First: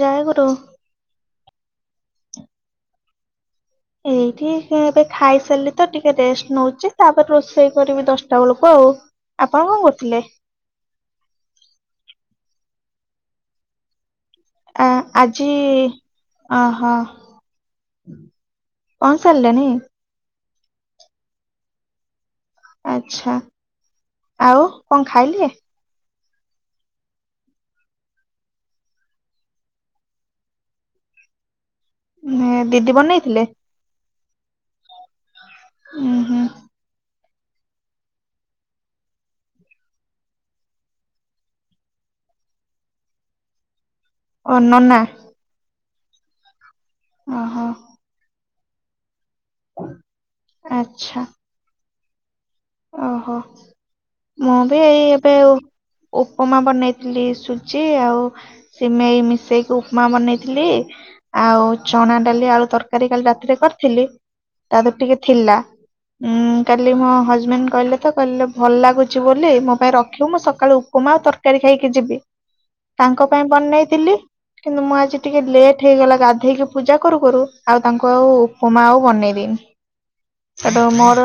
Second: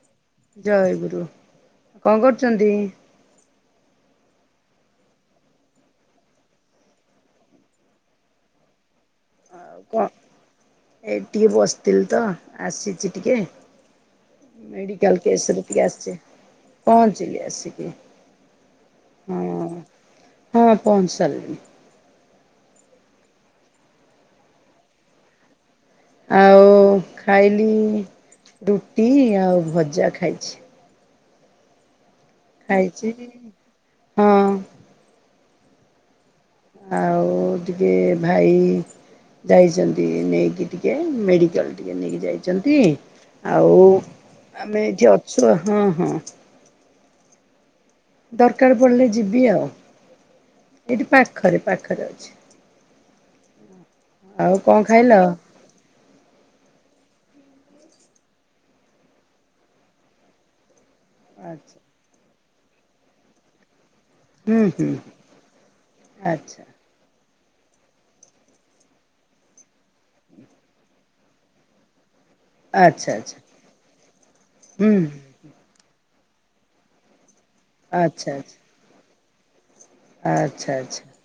ଜୟଗୁରୁ ଜୟଗୁରୁ କଣ କରୁଛନ୍ତି? ଏଇଠି ଏବେ ଖାଇସାରିଲି ତ ଟିକେ ରେଷ୍ଟ ନଉଛି ତାପରେ ରୋଷେଇ କରିବି ଦଶଟା ବେଳକୁ ଆଉ। ଓ। ଆଉ କଣ ଏଇଟି ଟିକେ ବସିଥିଲି ତ ଆସିଛି ଟିକେ। ଆ ମେଡିିକାଲ ଆଜି କେସରେ ଟିକେ ଆସଛି ପହଞ୍ଚିଲି ଆସିକି। ପହଞ୍ଚି ହଁ ସାରିଲଣି। ହଁ ପହଞ୍ଚି ସାରିଲିଣି। ଆଛା ଆଉ କଣ ଖାଇଲେ? ଆଉ ଖାଇଲି ରୁଟି ଆଉ ଭଜା ଖାଇଛି। ମ ଦିଦି ଖାଇଛି ବନେଇଥିଲେ? ହଁ। ଉୁଁ ହୁଁ। ଆଉ ଟିକେ ଭାଇ ଯାଇଛନ୍ତି ନେଇକି ଟିକେ ମେଡିକାଲ ଟିକେ ନେଇକି ଯାଇଛନ୍ତି ଆଉ। ଓ ଆମେ ନନା ଏଇଠି ଅଛୁ ହଁ ହଁ। ଓ ହୋ। ଦରକାର ପଡ଼ିଲେ ଯିବି ଆଉ, ଏଇଠି ପାଖରେ ପାଖରେ ଅଛି। ଓ ହୋ ଆଉ ମୁଁ ବି କଣ ଏଇ ଖାଇଲ? ଏବେ ଉପମା ବନେଇ ଥିଲି ସୁଜି ଆଉ ସିମେଇ ମିଶେଇକି ଉପମା ବନେଇଥିଲି। ଆଉ ଆଚ୍ଛା ଚଣା ଡାଲି ଆଳୁ ତରକାରୀ କାଲି ରାତିରେ କରି ଥିଲି ହୁଁ ତା ହୁଁ ଦେହେରେ ଟିକେ ଥିଲା ଉଁ ଆଚ୍ଛା କାଲି ମୋ ହ ମ୍ୟାମ କହିଲେ ତ କହିଲେ ଭଲ ଲାଗୁଛି ବୋଲି ମୋ ପାଇଁ ରଖିବୁ, ମୁଁ ସକାଳୁ ଉପମା ଆଉ ତରକାରୀ ଖାଇକି ଯିବି। ଆଚ୍ଛା ଆଚ୍ଛା ତାଙ୍କ ପାଇଁ ବନେଇଥିଲି କିନ୍ତୁ ମୁଁ ହୁଁ ଆଜି ଟିକେ ଲେଟ୍ ହେଇଗଲା। ଗାଧେଇକି ପୂଜା କରୁ କରୁ ଆଉ ତାଙ୍କୁ ଆଉ ଆଚ୍ଛା ଉପମା ଆଉ ବନେଇ ଦେଇନି। ଆଚ୍ଛା ଏବେ ଆଚ୍ଛା ମୋର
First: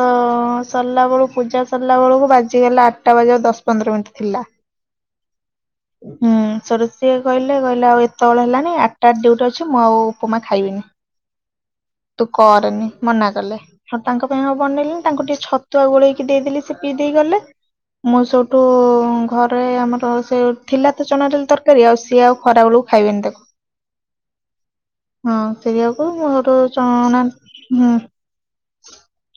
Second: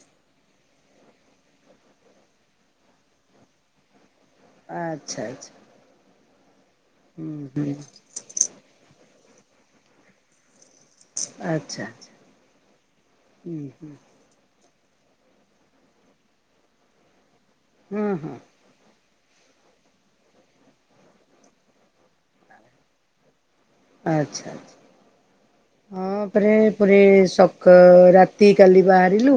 ସରିଲା ବେଳକୁ ପୂଜା ସରିଲା ବେଳକୁ ବାଜିଗଲା ଆଠଟା ବାଜିଆକୁ ଦଶ ପନ୍ଦର ମିନିଟ୍। ଥିଲା ଆଚ୍ଛା ଆଚ୍ଛା। ହୁଁ ସୋଉଟୁ ସେ ହୁଁ କହିଲେ ହୁଁ କହିଲେ ଆଉ ଏତେବେଳେ ହେଲାଣି ଆଠଟାରେ ଡିୟୁଟି ଅଛି ମୁଁ ଆଉ ଉପମା ଖାଇବିନି। ଆଚ୍ଛା ଆଚ୍ଛା ତୁ କରନି ମନା କଲେ ହୁଁ ହୁଁ ହଁ ତାଙ୍କ ପାଇଁ ହଉ ବନେଇଲିନି ତାଙ୍କୁ ଟିକେ ଛତ ତୁଆ ଗୋଳେଇକି ଦେଇଦେଲି ସେ ପିଇ ଦେଇ ଗଲେ ହଁ ମୁଁ ହଁ ସୋଉଟୁ ଘରେ ଆମର ସେ ଥିଲା ତ ଚଣାଡ଼ାଲି ତରକାରୀ ଆଉ ସିଏ ଆଉ ଖରା ବେଳକୁ ଖାଇବେନି ତାକୁ। ଆଚ୍ଛା ଆଚ୍ଛା। ହଁ ସେଇଆକୁ ହଁ ମୁଁ ପରେ ସେଇଠୁ ପୁରୀ ଚଣା ସକା ହୁଁ ରାତି କାଲି ବାହାରିଲୁ।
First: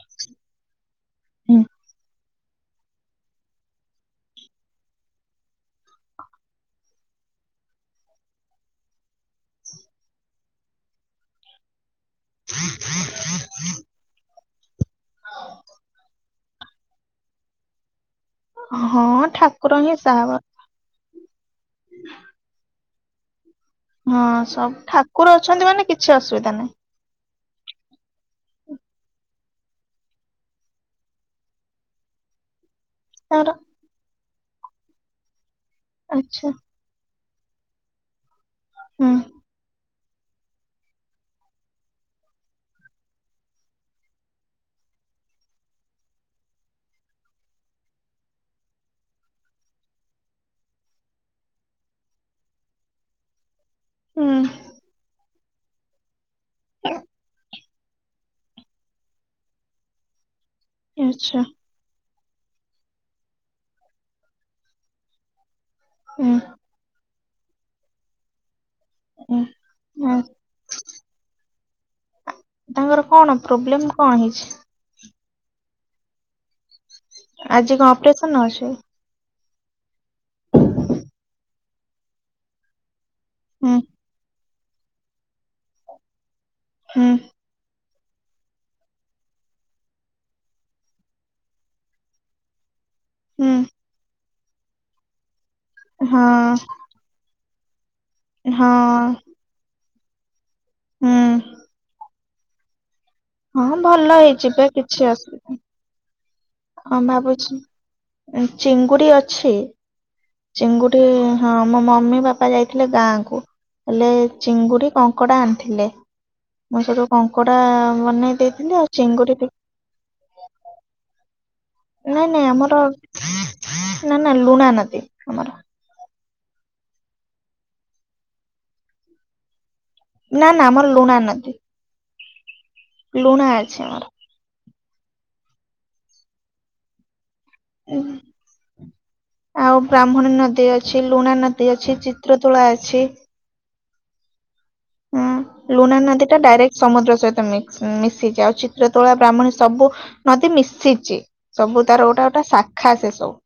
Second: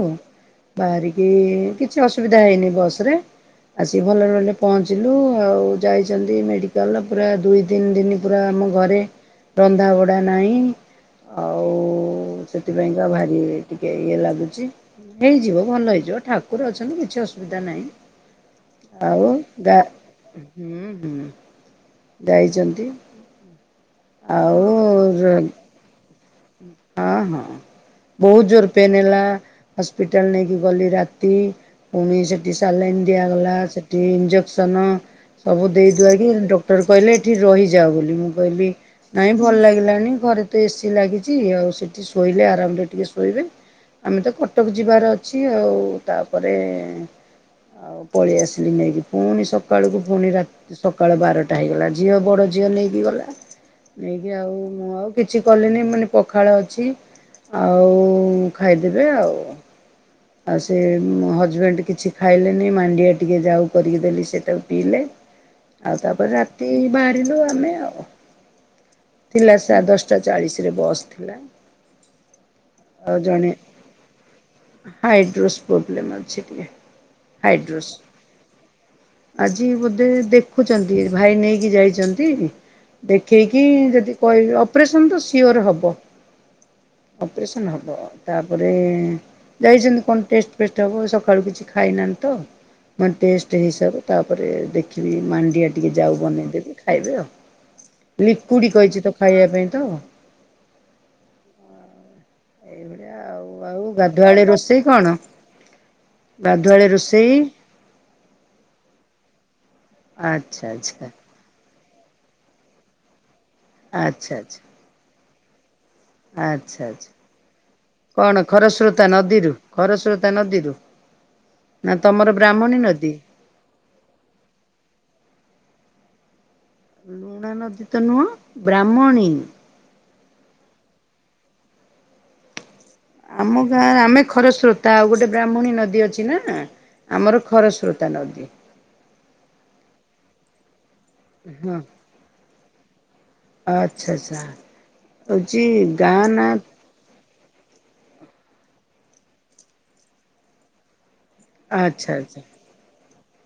ବାହାରିକି ହୁଁ କିଛି ଅସୁବିଧା ହେଇନି ବସରେ। ଆସିକି ଭଲରେ ଭଲରେ ପହଞ୍ଚିଲୁ ଆଉ ଯାଇଛନ୍ତି ମେଡିକାଲ ପୁରା ଦୁଇ ତିନି ଦିନ ପୁରା ଆମ ଘରେ ରନ୍ଧାବଢା ନାହିଁ। ଆଉ ସେଥିପାଇଁକା ଭାରି ଟିକେ ଇଏ ଲାଗୁଛି। ହେଇଯିବ ଭଲ ହେଇଯିବ ଠାକୁର ଅଛନ୍ତି କିଛି ଅସୁବିଧା ନାହିଁ। ହଁ ଆଉ ଠାକୁର ଗାଁ ହିଁ ସାହା ବା- ହୁଁ - ହୁଁ ଯାଇଛନ୍ତି। ହଁ ଆଉ ସବୁ ଠାକୁର ଅଛନ୍ତି ମାନେ କିଛି ଅସୁବିଧା ନାହିଁ ହଁ ହଁ ବହୁତ ଜୋର ପେନ୍ ହେଲା ହସ୍ପିଟାଲ ନେଇକି ଗଲି, ରାତି ପୁଣି ସେଠି ଚାଲେନ୍ ତାଙ୍କର ଦିଆଗଲା ସେଠି ଇଞ୍ଜେକ୍ସନ ସବୁ ଦେଇଦୁଆକି, ଆଚ୍ଛା ଡକ୍ଟର କହିଲେ ଏଠି ରହିଯା ବୋଲି, ମୁଁ କହିଲି ହୁଁ ନାଇଁ ଭଲ ହେଇଗଲାଣି, ଘରେ ତ ଏସିି ଲାଗିଛି ଆଉ ସେଠି ଶୋଇଲେ, ଆରାମରେ ଟିକେ ଶୋଇବେ ଆମେ ତ କଟକ ଯିବାର ଅଛି ଆଉ ତାପରେ ଆଉ ପଳେଇ ଆସିଲି ନେଇକି, ପୁଣି ସକାଳକୁ ପୁଣି ରାତି ସକାଳ ବାରଟା ହେଇଗଲା, ଝିଅ ବଡ ଝିଅ ନେଇକି ଗଲା। ନେଇକି ହୁଁ ଆଉ ମୁଁ ଆଉ କିଛି କଲିନି ମାନେ ପଖାଳ ଅଛି। ଆଉ ଖାଇଦେବେ ଆଉ, ଆଉ ସେ ଆଚ୍ଛା ହଜବେଣ୍ଡ କିଛି ଖାଇଲେନି, ମାଣ୍ଡିଆ ଟିକେ ଯାଉ କରିକି ଦେଲି ସେଟାକୁ ପିଇଲେ, ଆଉ ହୁଁ ତାପରେ ରାତି ବା ି [unintelligible] ଲୁ ଆମେ ଆଉ ହୁଁ ଥିଲା ସା ହଁ ଦଶଟା ଚାଳିଶ ରେ ବସ୍ ଥିଲା। ତାଙ୍କର ଆଉ କଣ ଜଣେ ପ୍ରୋବ୍ଲେମ କଣ ହେଇଛି? ହାଇଡ୍ରୋସ୍ ପ୍ରୋବ୍ଲେମ୍ ଅଛି ଟି ଆଜି କଣ ଅପରେସନ ଅଛି? ଆଜି ବୋଧେ ଦେଖୁଛନ୍ତି, ଭାଇ ନେଇକି ଯାଇଛନ୍ତି। ଦେଖେଇକି ହୁଁ ଯଦି କହିଵେ, ଅପରେସନ ତ ସିଓର ହବ ହୁଁ ଅପେରସନ ହବ, ତାପରେ ଯାଇଛନ୍ତି କଣ ଟେଷ୍ଟ ଫେଷ୍ଟ ହେବ, ସକାଳୁ କିଛି ଖାଇନାହାନ୍ତି ତ ମାନେ ହୁଁ ଟେଷ୍ଟ ହେଇସାରୁ ତାପ ତାପରେ ଦେଖିବି ମାଣ୍ଡିଆ ଟିକେ ଯାଉ ହଁ ବନେଇଦେବି ଖାଇବେ ଆଉ ହଁ ଲିକୁଡ଼ି କହିଛି ତ ଖାଇବା ପାଇଁ ତ ହୁଁ ଏଇ [inaudible] ହଁ ଭଲ ହେଇଯିବେ, କିଛି ଅସୁବିଧା ଗାଧୁଆଳେ ହଁ ରୋଷେଇ ଭାବୁଛି ଚିଙ୍ଗୁଡି ଅଛି। ଆଚ୍ଛା ଚିଙ୍ଗୁଡି, ଆଚ୍ଛା ଆଚ୍ଛା ହଁ ଆମ ମମି ବାପା ଯାଇଥିଲେ ଗାଁ କୁ ହେଲେ ଆଚ୍ଛା ଚିଙ୍ଗୁଡି କଙ୍କଡା ଆଣିଥିଲେ। ମୁଁ ଆଚ୍ଛା, ସେଠୁ ଆଛା, କଙ୍କଡା ବନେଇ କଣ ଦେଇଥିଲି ଆଉ ଖରସ୍ରୋତା ଚିଙ୍ଗୁଡି ବି ନଦୀରୁ, ଖରସ୍ରୋତା ନଦୀରୁ [inaudible] ନାଇଁ, ନାଇଁ, ବ୍ରାହ୍ମଣୀ ଆମର ନଦୀ? ନାଇ, ନା ଲୁଣା ନଦୀ ଆମର ଲୁଣା ନଦୀ ତ ନୁହଁ ବ୍ରାହ୍ମଣୀ ନା ନା ଆମର ଲୁଣା ନଦୀ ଲୁଣା ଆମ ଅଛି ଗାଁରେ ଆମର ଆମେ ଖରସ୍ରୋତା ଆଉ ଗୋଟେ ବ୍ରାହ୍ମଣୀ ନଦୀ ଅଛି ନା ଆମର ଖର ସ୍ରୋତା ନଦୀ ବ୍ରାହ୍ମଣ ନଦୀ ଅଛି ଲୁଣା ନଦୀ ହଁ ଅଛି ଚିତ୍ରତୋଳା ଅଛି ଆଚ୍ଛା ଆଚ୍ଛା ହଁ ହଉଛି ଲୁଣା ଗାଁ ନଦୀ ଟା ନା ଡାଇରେକ୍ଟ ସମୁଦ୍ର ସହିତ ମିଶିଛି ଆଉ ଚିତ୍ର ତୋଳା ବ୍ରାହ୍ମଣୀ ସବୁ ନଦୀ ମିଶିଛି ସବୁ ଆଚ୍ଛା ତାର ଗୋଟା ଆଚ୍ଛା ଗୋଟେ ଶାଖା ସେ ସବୁ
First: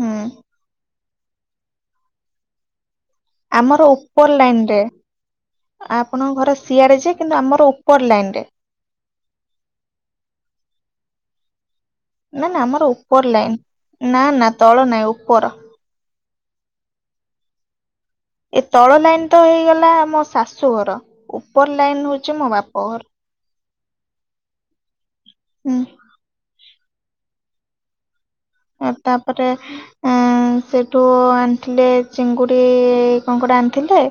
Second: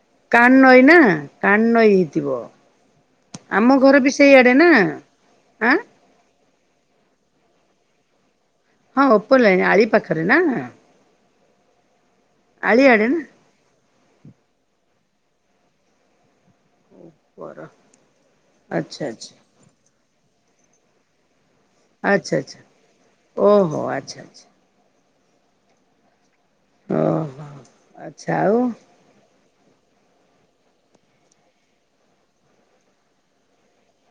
ହୁଁ କାନ ନଈ ନା, କାନ ନଈ ହେଇଥିବ। ଆମ ଆମର ଘର ବି ଉପର ସେଇଆଡେ ଲାଇନ ନା ରେ, ଆଁ ଆପଣଙ୍କ ଘରେ ସିଆରେ ଯେ କିନ୍ତୁ ଆମର ଉପର ଲାଇନ ରେ ହଁ ଉପର ଲାଇନ, ଆଳି ପାଖରେ ନା ନା, ନା, ଆମର ଆଳିଆଡେ ନା ଉପର ଲାଇନ ନା ନା ତଳ ନାଇଁ ଉପର ଉପର ଏ ତଳ ଲାଇନ ତ ହେଇଗଲା ଆମ ଶାଶୁଘର ଆଚ୍ଛା ୋ ଆଚ୍ଛା [unintelligible] ବାପ ଘର। ଓହୋ ଆଚ୍ଛା ଆଚ୍ଛା ଓହୋ ହୁଁ ଓହୋ, ଆଚ୍ଛା ଆଉ ତାପରେ ସେଠୁ ଆଣିଥିଲେ ଚିଙ୍ଗୁଡି କଣ କୋଟେ ଆଣିଥିଲେ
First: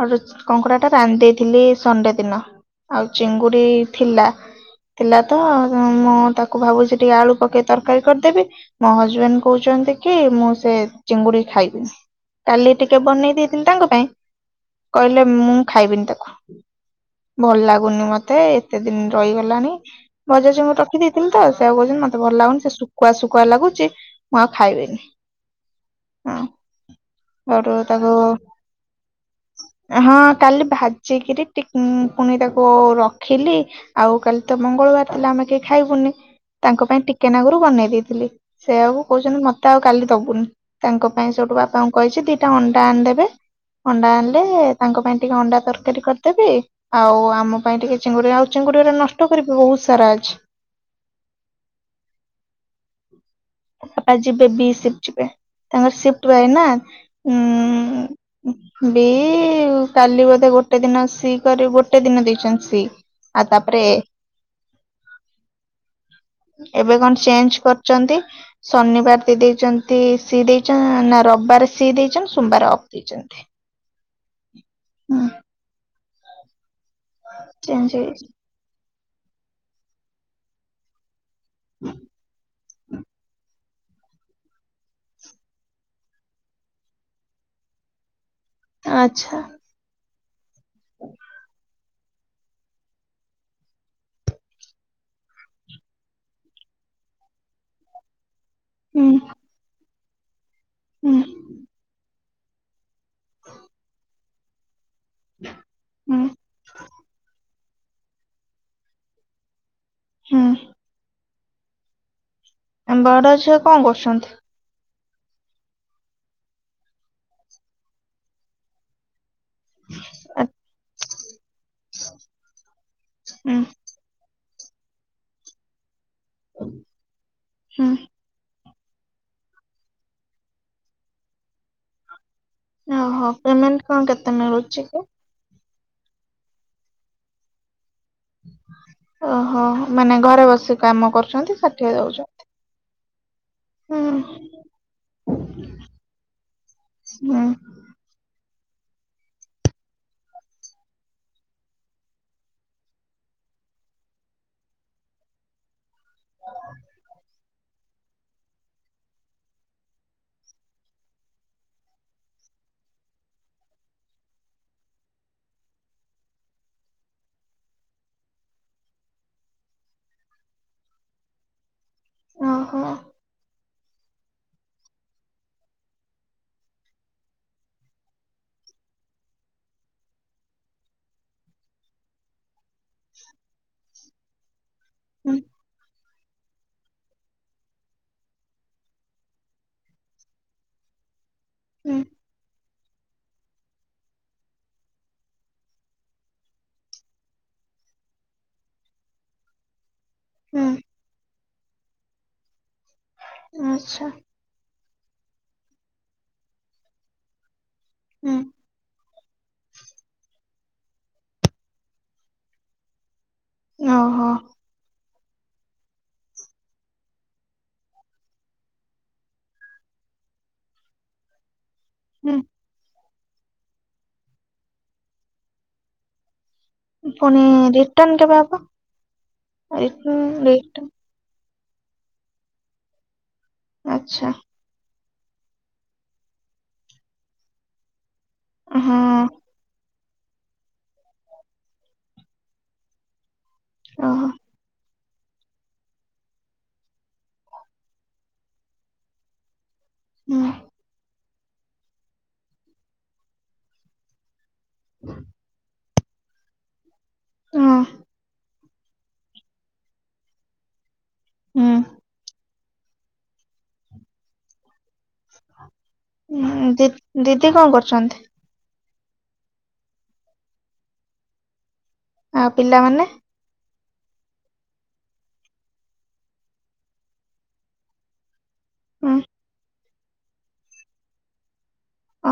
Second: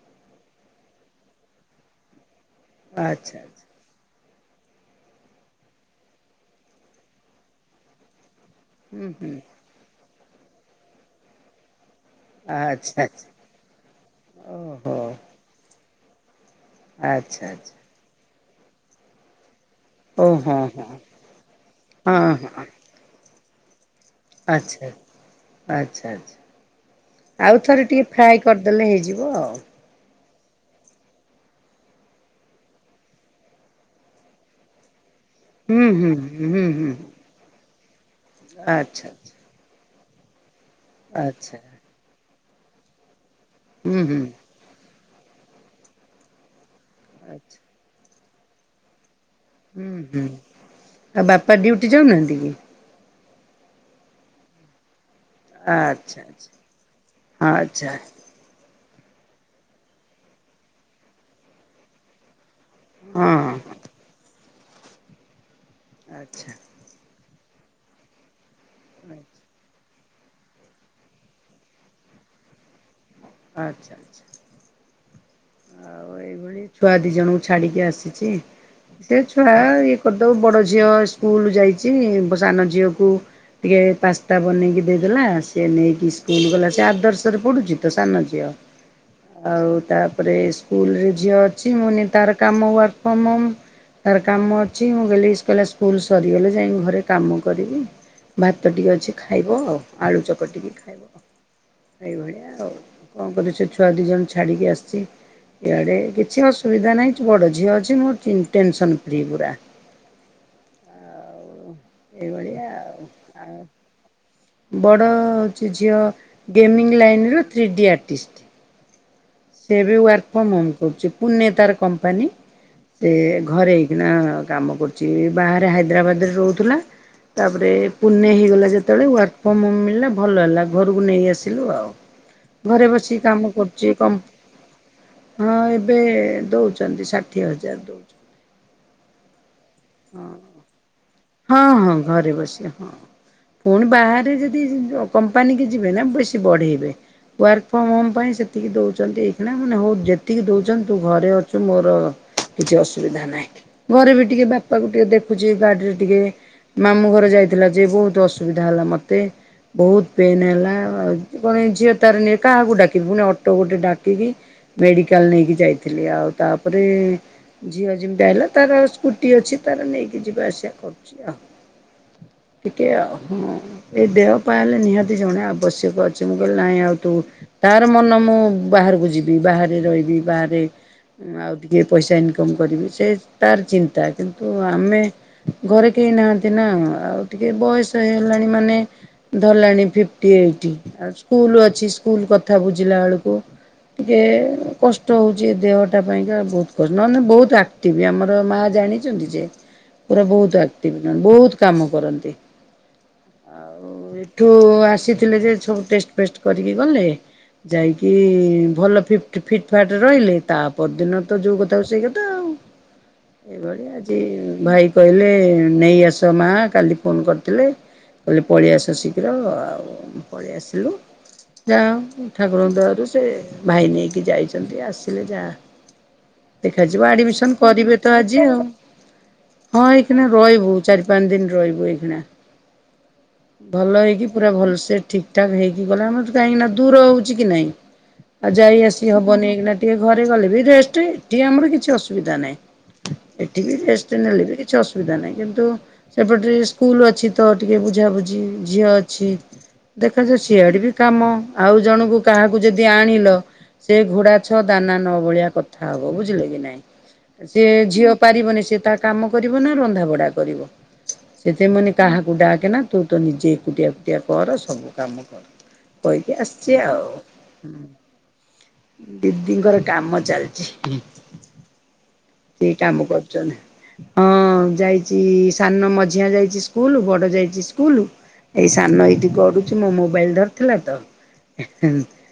ଆ କଙ୍କଡ଼ା ଟା ରାନ୍ଧି ଦେଇଥିଲି ସଢେ ଦିନ ଆଉ ଆଚ୍ଛା ଆଚ୍ଛା ଚିଙ୍ଗୁଡି ଥିଲା। ଥିଲା ତ ମୁଁ ତାକୁ ଭାବୁଛି, ଟିକେ ଆଳୁ ପକେଇ ତରକାରୀ କରିଦେବି। ମୋ ହୁଁ ହୁଁ ହଜବେଣ୍ଡ୍ କହୁଛନ୍ତି କି ମୁଁ ସେ ଚିଙ୍ଗୁଡି ଖାଇବି। କାଲି ଆଚ୍ଛା ଟିକେ ଆଚ୍ଛା ବନେଇ ଦେଇଥିଲି, ତାଙ୍କ ପାଇଁ ଓହୋ କହିଲେ ମୁଁ ଖାଇବିନି ତାକୁ। ଆଚ୍ଛା ଆଚ୍ଛା ଭଲ ଲାଗୁନି ମତେ, ଏତେ ଦିନ ରହିଗଲାଣି। ଓ ଭଜା ହଁ ଚୁଙ୍ଗୁଡି ହଁ ରଖିଦେଇଥିଲି ତ ସେଉ କହୁଛନ୍ତି ମତେ ଭଲ ହଁ ଲାଗୁନି ହଁ ସେ ଶୁଖୁଆ ଶୁଖୁଆ ଲାଗୁଛି। ମୁଁ ଆଉ ଆଚ୍ଛା ଖାଇବନି ଆଚ୍ଛା ଆଚ୍ଛା। ହଁ [unintelligible] ଆଉ ଘ ଥରେ ଟିକେ ତାକୁ ଫ୍ରାଏ କରିଦେଲେ ହେଇଯିବ ଆଉ ହଁ କାଲି ଭାଜିକରି ଟି ପୁଣି ତାକୁ ରଖିଲି, ଆଉ କାଲି ତ ମଙ୍ଗଳବାର ହେଲେ ଆମେ କେହି ହୁଁ ଖାଇବୁନି ହୁଁ ହୁଁ ତାଙ୍କ ହୁଁ। ପାଇଁ ଟିକେ ନଗରୁ ବନେଇ ଦେଇେଇଥିଲି, ସେଆକୁ ଆଚ୍ଛା କହୁଛନ୍ତି ମତେ ଆଉ କାଲି ଦବୁନି ତାଙ୍କ ପାଇଁ ଆଚ୍ଛା ଆଚ୍ଛା ସେଇଠୁ ବାପା ଙ୍କୁ କହିଛି ଦିଟା ଅଣ୍ଡା ଆଣିଦେବେ। ହୁଁ ଅଣ୍ଡା ହୁଁ ଆଣିଲେ ତାଙ୍କ ପାଇଁ ଟିକେ ଅଣ୍ଡା ତରକାରୀ କରିଦେବି ଆଉ ଆଚ୍ଛା ଆମ ପାଇଁ ଟିକେ ଚିଙ୍ଗୁଡ଼ି ଆଉ ଚିଙ୍ଗୁଡ଼ି ଗୁଡା ନଷ୍ଟ। କରିବି ବହୁତ ହୁଁ ସାରା ହୁଁ ଅଛି ଆଉ ବାପା ଡୁଟି ଯାଉନାହାନ୍ତି କି। ତାପା ଯିବେ ବି ସ [unintelligible] ତାଙ୍କର ଆଚ୍ଛା ସି୍ଫ୍ଟ ରହେ ନା। ଆଚ୍ଛା ଆଚ୍ଛା ବି କାଲି ବୋଧେ ଗୋଟେ ଦିନ ସି କରି ଗୋଟେ ଦିନ ଦେଇଛନ୍ତି। ହଁ ଆ ହଁ ତାପରେ ଆଚ୍ଛା। ଏବେ କଣ ଚେଞ୍ଜ୍ କରଛନ୍ତି, ଶନିବାର ଦେଇ ଆଚ୍ଛା ଦେଇଛନ୍ତି। ସି ଦେଇଛନ୍ତି ନା ରବିବାର ସି ଦେଇଛନ୍ତି ସୋମବାର ଅଫ୍। ଦେଇଛନ୍ତି। ଆଚ୍ଛା ଆଚ୍ଛା। ହୁଁ। ଆଉ ଏଇଭଳି ଛୁଆ ଦି ଜଣଙ୍କୁ ଛାଡିକି ଚେଞ୍ଜ ହେଇଯାଇଛି ଆସିଛି। ସେ ଛୁଆ ଇଏ କରିଦଉ, ବଡ ଝିଅ ସ୍କୁଲ ଯାଇଛି ସାନ ଝିଅକୁ ଟିକେ ପାସ୍ତା ବନେଇକି ଦେଇଦେଲା ସିଏ ନେଇକି ସ୍କୁଲ ଗଲା, ସେ ଆଦର୍ଶରେ ପଡ଼ୁଛି ତ ସାନ ଝିଅ ଆଚ୍ଛା ଆଉ ତା ତା ସ୍କୁଲରେ ଝିଅ ଅଛି ମୁନି ତାର କାମ ୱର୍କ ଫ୍ରମ୍ ହୋମ୍। ତାର କାମ ଅଛି ମୁଁ ଗଲି କହିଲା, ସ୍କୁଲ ସରିଗଲେ ଯାଇ ଘରେ କାମ କରିବି। ଭାତ ଟିକିେ ହୁଁ ଅଛି ଖାଇବ, ଆଉ ଆଳୁ ଚକ ଟିକେ ଖାଇବ ହୁଁ ଏଇଭଳିଆ। ଆଉ କଣ କରୁ, ସେ ଛୁଆ ଦି ଜଣ ଛାଡିକି ଆସିଛି। ଆଡେ ହୁଁ କିଛି ଅସୁବିଧା ନାହିଁ, ବଡ ଝିଅ ଅଛି ମୋ ଟେନ୍ ସନ୍ ଫ୍ରି ପୁରା। ହୁଁ। ଆଉ ଏଇଭଳିଆ ଆଉ ବଡା ଆଉ ଝିଅ କଣ କରୁଛନ୍ତି? ବଡ଼ ହେଉଛି ଝିଅ ଗେମିଙ୍ଗ ଲାଇନ୍ର ଥ୍ରୀ ଡି ଆର୍ଟିଷ୍ଟ। ସେ ବି ୱାର୍କ ଫ୍ରମ ହୋମ୍ କରୁଛି ପୁନେ ତାର କମ୍ପାନୀ ସେ ହୁଁ ଘରେ ଏଇକିନା କାମ କରୁଛି। ବାହାରେ ହାଇଦ୍ରାବାଦ୍ ରହୁଥିଲା ତାପରେ ହୁଁ ପୁନେ ହେଇଗଲା ଯେ ସେତେବେଳେ ୱାର୍କଫମ୍ ହୋମ୍ ମିଳିଲା ଭଲ ହେଲା। ଘରକୁ ନେଇ ଆସିଲୁ ଆଉ। ଘରେ ବସି କାମ କରୁଛି କମ୍ପା ଆଉ ଅଛି କି? ଏବେ ଦଉଛନ୍ତି। ଷାଠିଏ ହଜାର ଦଉଛନ୍ତି। ଓହୋ ମାନେ ଘରେ ବସି କାମ କରୁଛନ୍ତି। ହଁ ଷାଠିଏ ହଁ ଘରେ ଦଉଛନ୍ତି। ବସି ହଁ। ପୁଣି ହୁଁ ବାହାରେ ଯଦି କମ୍ପାନୀ କି ଯିବେ ନା ବେଶୀ ବଢେଇବେ। ହୁଁ ୱାର୍କ ଫ୍ରମ ହୋମ୍ ପାଇଁ ସେ ଏତିକି ଦଉଛନ୍ତି ଏଇଖଣା ମାନେ ହଉ ଯେତିକି ଦଉଛନ୍ତି ତୁ ଘରେ ଅଛୁ ମୋର କିଛି ଅସୁବିଧା ନାହିଁ। ଘରେ ବି ଟିକେ ବା ବାପାକୁ ଟିକେ ଦେଖୁଛି ଗାଡିରେ ଟିକେ ମାମୁଁ ଘରେ ଯାଇଥିଲା, ଯେ ବହୁତ ଅସୁବିଧା ହେଲା ମତେ। ବହୁତ ପେନ୍ ହେଲା ଆଉ କଣ ଝିଅ ତାର ନି କାହାକୁ ଡାକିବି ପୁଣି ଅଟୋ ଗୋଟେ ଡାକିକି ମେଡିକାଲ ନେଇକି ଯାଇଥିଲି ଆଉ ତାପରେ ଝିଅ ଯେମିତି ଆଇଲା ତାର ସ୍କୁଟି ଅଛି। ତାର ନେଇକି ଯିବା ଆସିବା କରୁଚି ଆଉ ଓହୋ ଟିକେ ହୁଁ। ଏଇ ଦେହ ପାହେଲେ ନିହାତି ଜଣେ ଆବଶ୍ୟକ ଅଛି ମୁଁ କହିଲି ନାଇଁ ଆଉ ତୁ ତାର ମନ ମୁଁ ବା ବାହାରକୁ ଯିବି ବାହାରେ ରହିବି ବାହାରେ ଆଉ ଟିକେ ପଇସା ଇନକମ୍ କରିବି ସେ ତାର ଚିନ୍ତା କିନ୍ତୁ ଆମେ ହୁଁ ଘରେ ନାହାନ୍ତି ନା ଆଉ ଟିକେ ବୟସ ହେଇଗଲାଣି ମାନେ ଧରଲାଣି ଫିପ୍ଟି ଏଇଟି ଆଉ ସ୍କୁଲ ଅଛି ହୁଁ ସ୍କୁଲ କଥା ବୁଝିଲା ବେଳକୁ ଟିକେ କଷ୍ଟ ହଉଚି ଦେହଟା ପାଇଁକା ବହୁତ କଷ୍ଟ ନହେଲେ ବହୁତ ଆକ୍ଟିଭ ଆମର ମା ଜାଣି ଚନ୍ତି ଯେ ପୁରା ବହୁତ ହୁଁ ଆକଟିଭ ବହୁତ କାମ କରନ୍ତି। ଆଚ୍ଛା। ଥିଲେ ଯେ ସବୁ ଟେଷ୍ଟ ଫେଷ୍ଟ କରିକି ଗଲେ ଯାଇକି ହୁଁ ଭଲ ଫି ଫିଟ୍ ଫାଟ୍ ରହିଲେ ତା ପର ଦିନ ତ ଯୋଉ କଥା କୁ ସେଇ କଥା ଆଉ। ଏଇଭଳି ଆଜି ଓହୋ ଭାଇ କହିଲେ ନେଇ ଆସ ମା କାଲି ଫୋନ୍ କରିଥିଲେ। କହିଲେ ପଳେଇ ଆସ ଶୀଘ୍ର ଆଉ ପଳେଇ ଆସିଲୁ। ଯା ହୁଁ ଠାକୁରଙ୍କ ଦୟାରୁ ସେ ଭାଇ ନେଇକି ଯାଇଛନ୍ତି ଆସିଲେ ଯା ଦେଖାଯିବ ପୁଣି ଆଡ଼ମିଶନ କରିବେ ତ ରିଟର୍ଣ କେବେ ଆଜି ହବ ଆଉ। ହଁ ଏଇଖିନା ରିଟର୍ଣ ରହିବୁ ରିଟର୍ଣ ଚାରି ପାଞ୍ଚ ଦିନ ରହିବୁ ଏଇଖିଣା ଭଲ ହେଇକି ଆଚ୍ଛା ପୁରା ଭଲସେ ଠିକ୍ ଠାକ୍ ହେଇକି ଗଲା ଆମର କାହିଁକିନା ଦୂର ହଉଚି କି ନାଇଁ ଆଉ ଯାଇ ହଁ ଆସି ହବନି ଏଇ ଟିକେ ଘରେ ଗଲେ ବି ରେଷ୍ଟ ଏଠି ଆମର କିଛି ଅସୁବିଧା ନାହିଁ। ଏଠି ବି ରେଷ୍ଟ୍ ଓହୋ ନେଲେ ବି କିଛି ଅସୁ ସୁବିଧା ନାହିଁ କିନ୍ତୁ ସେପଟେ ସ୍କୁଲ ଅଛି ତ ଟିକେ ବୁଝାବୁଝି ଝିଅ ଅଛି। ଦେଖଯାଉ ହୁଁ ସିଆଡ଼େ ବି କାମ ଆଉ ଜଣକୁ କାହାକୁ ଯଦି ଆଣିଲ ସେ ଘଡ଼ା ମାଛ ଦାନା ନ ଭଳିଆ କଥା ହବ ବୁଝିଲେ କି ନାଇଁ ସେ ହଁ ଝିଅ ପାରିବନି ସେ ତା କାମ କରିବ ନା ରନ୍ଧା ବଢା କରିବ ହୁଁ ସେଥିପାଇଁ ମୁଁ କାହାକୁ ଡାକ କେ ନା ତୁ ତ ନିଜେ ଏକୁଟିଆ ଏକୁଟିଆ କର ସବୁ କାମ। କହିକି ହୁଁ ଆସିଚି ଦି ଆଉ। ଦିଦି କଣ କରୁଛନ୍ତି ଦିଦିଙ୍କର କାମ ଚାଲିଚି। ହଁ ପିଲା କାମ କରୁଚନ୍ତି। ହଁ ଯାଇଚି ସାନ ମଝିଆ ଯାଇଚି ସ୍କୁଲ ବଡ଼ ଯାଇଚି ସ୍କୁଲ। ଏଇ ସାନ ହୁଁ ଏଇଠି ଗଡ଼ୁଚି ମୋ ମୋବାଇଲ ଧରିଥିଲା ତ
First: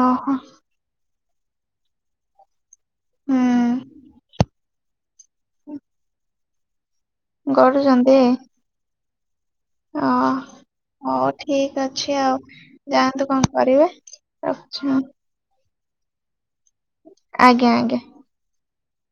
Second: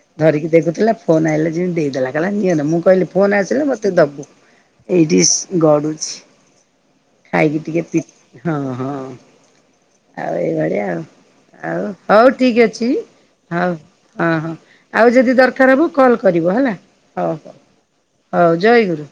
ଓହୋ ଧରିକି ଦେଖୁଥିଲା ଫୋନ୍ ଆଇଲା ଯେମିତି ଦେଇଦେଲା କଲା ନିଅନ ମୁଁ କିହିଲି ଫୋନ୍ ଆସିଲେ ମୋତେ ହୁଁ ଦବୁ ଏଇଠି ଗଡ଼ୁଚି ଖାଇକି ଟିକେ ପି ଗଡୁଛନ୍ତି ହଁ ହଁ। ଓ ଆଉ ଏଇ ଭଳିଆଉ। ହଉ ଠିକ ଆଉ ଅଛି ହଉ ଠିକ୍ ଅଛି ଯାଆନ୍ତୁ କଣ ହଉ କରିବେ ହଁ ହଁ ରଖୁଛି ଆଉ ଯଦି ଦର କାରାବୁ କଲ୍ କରିବ ହେଲା ହଉ ହଉ ଆଜ୍ଞା ଆଜ୍ଞା ହଉ ଜୟଗୁରୁ।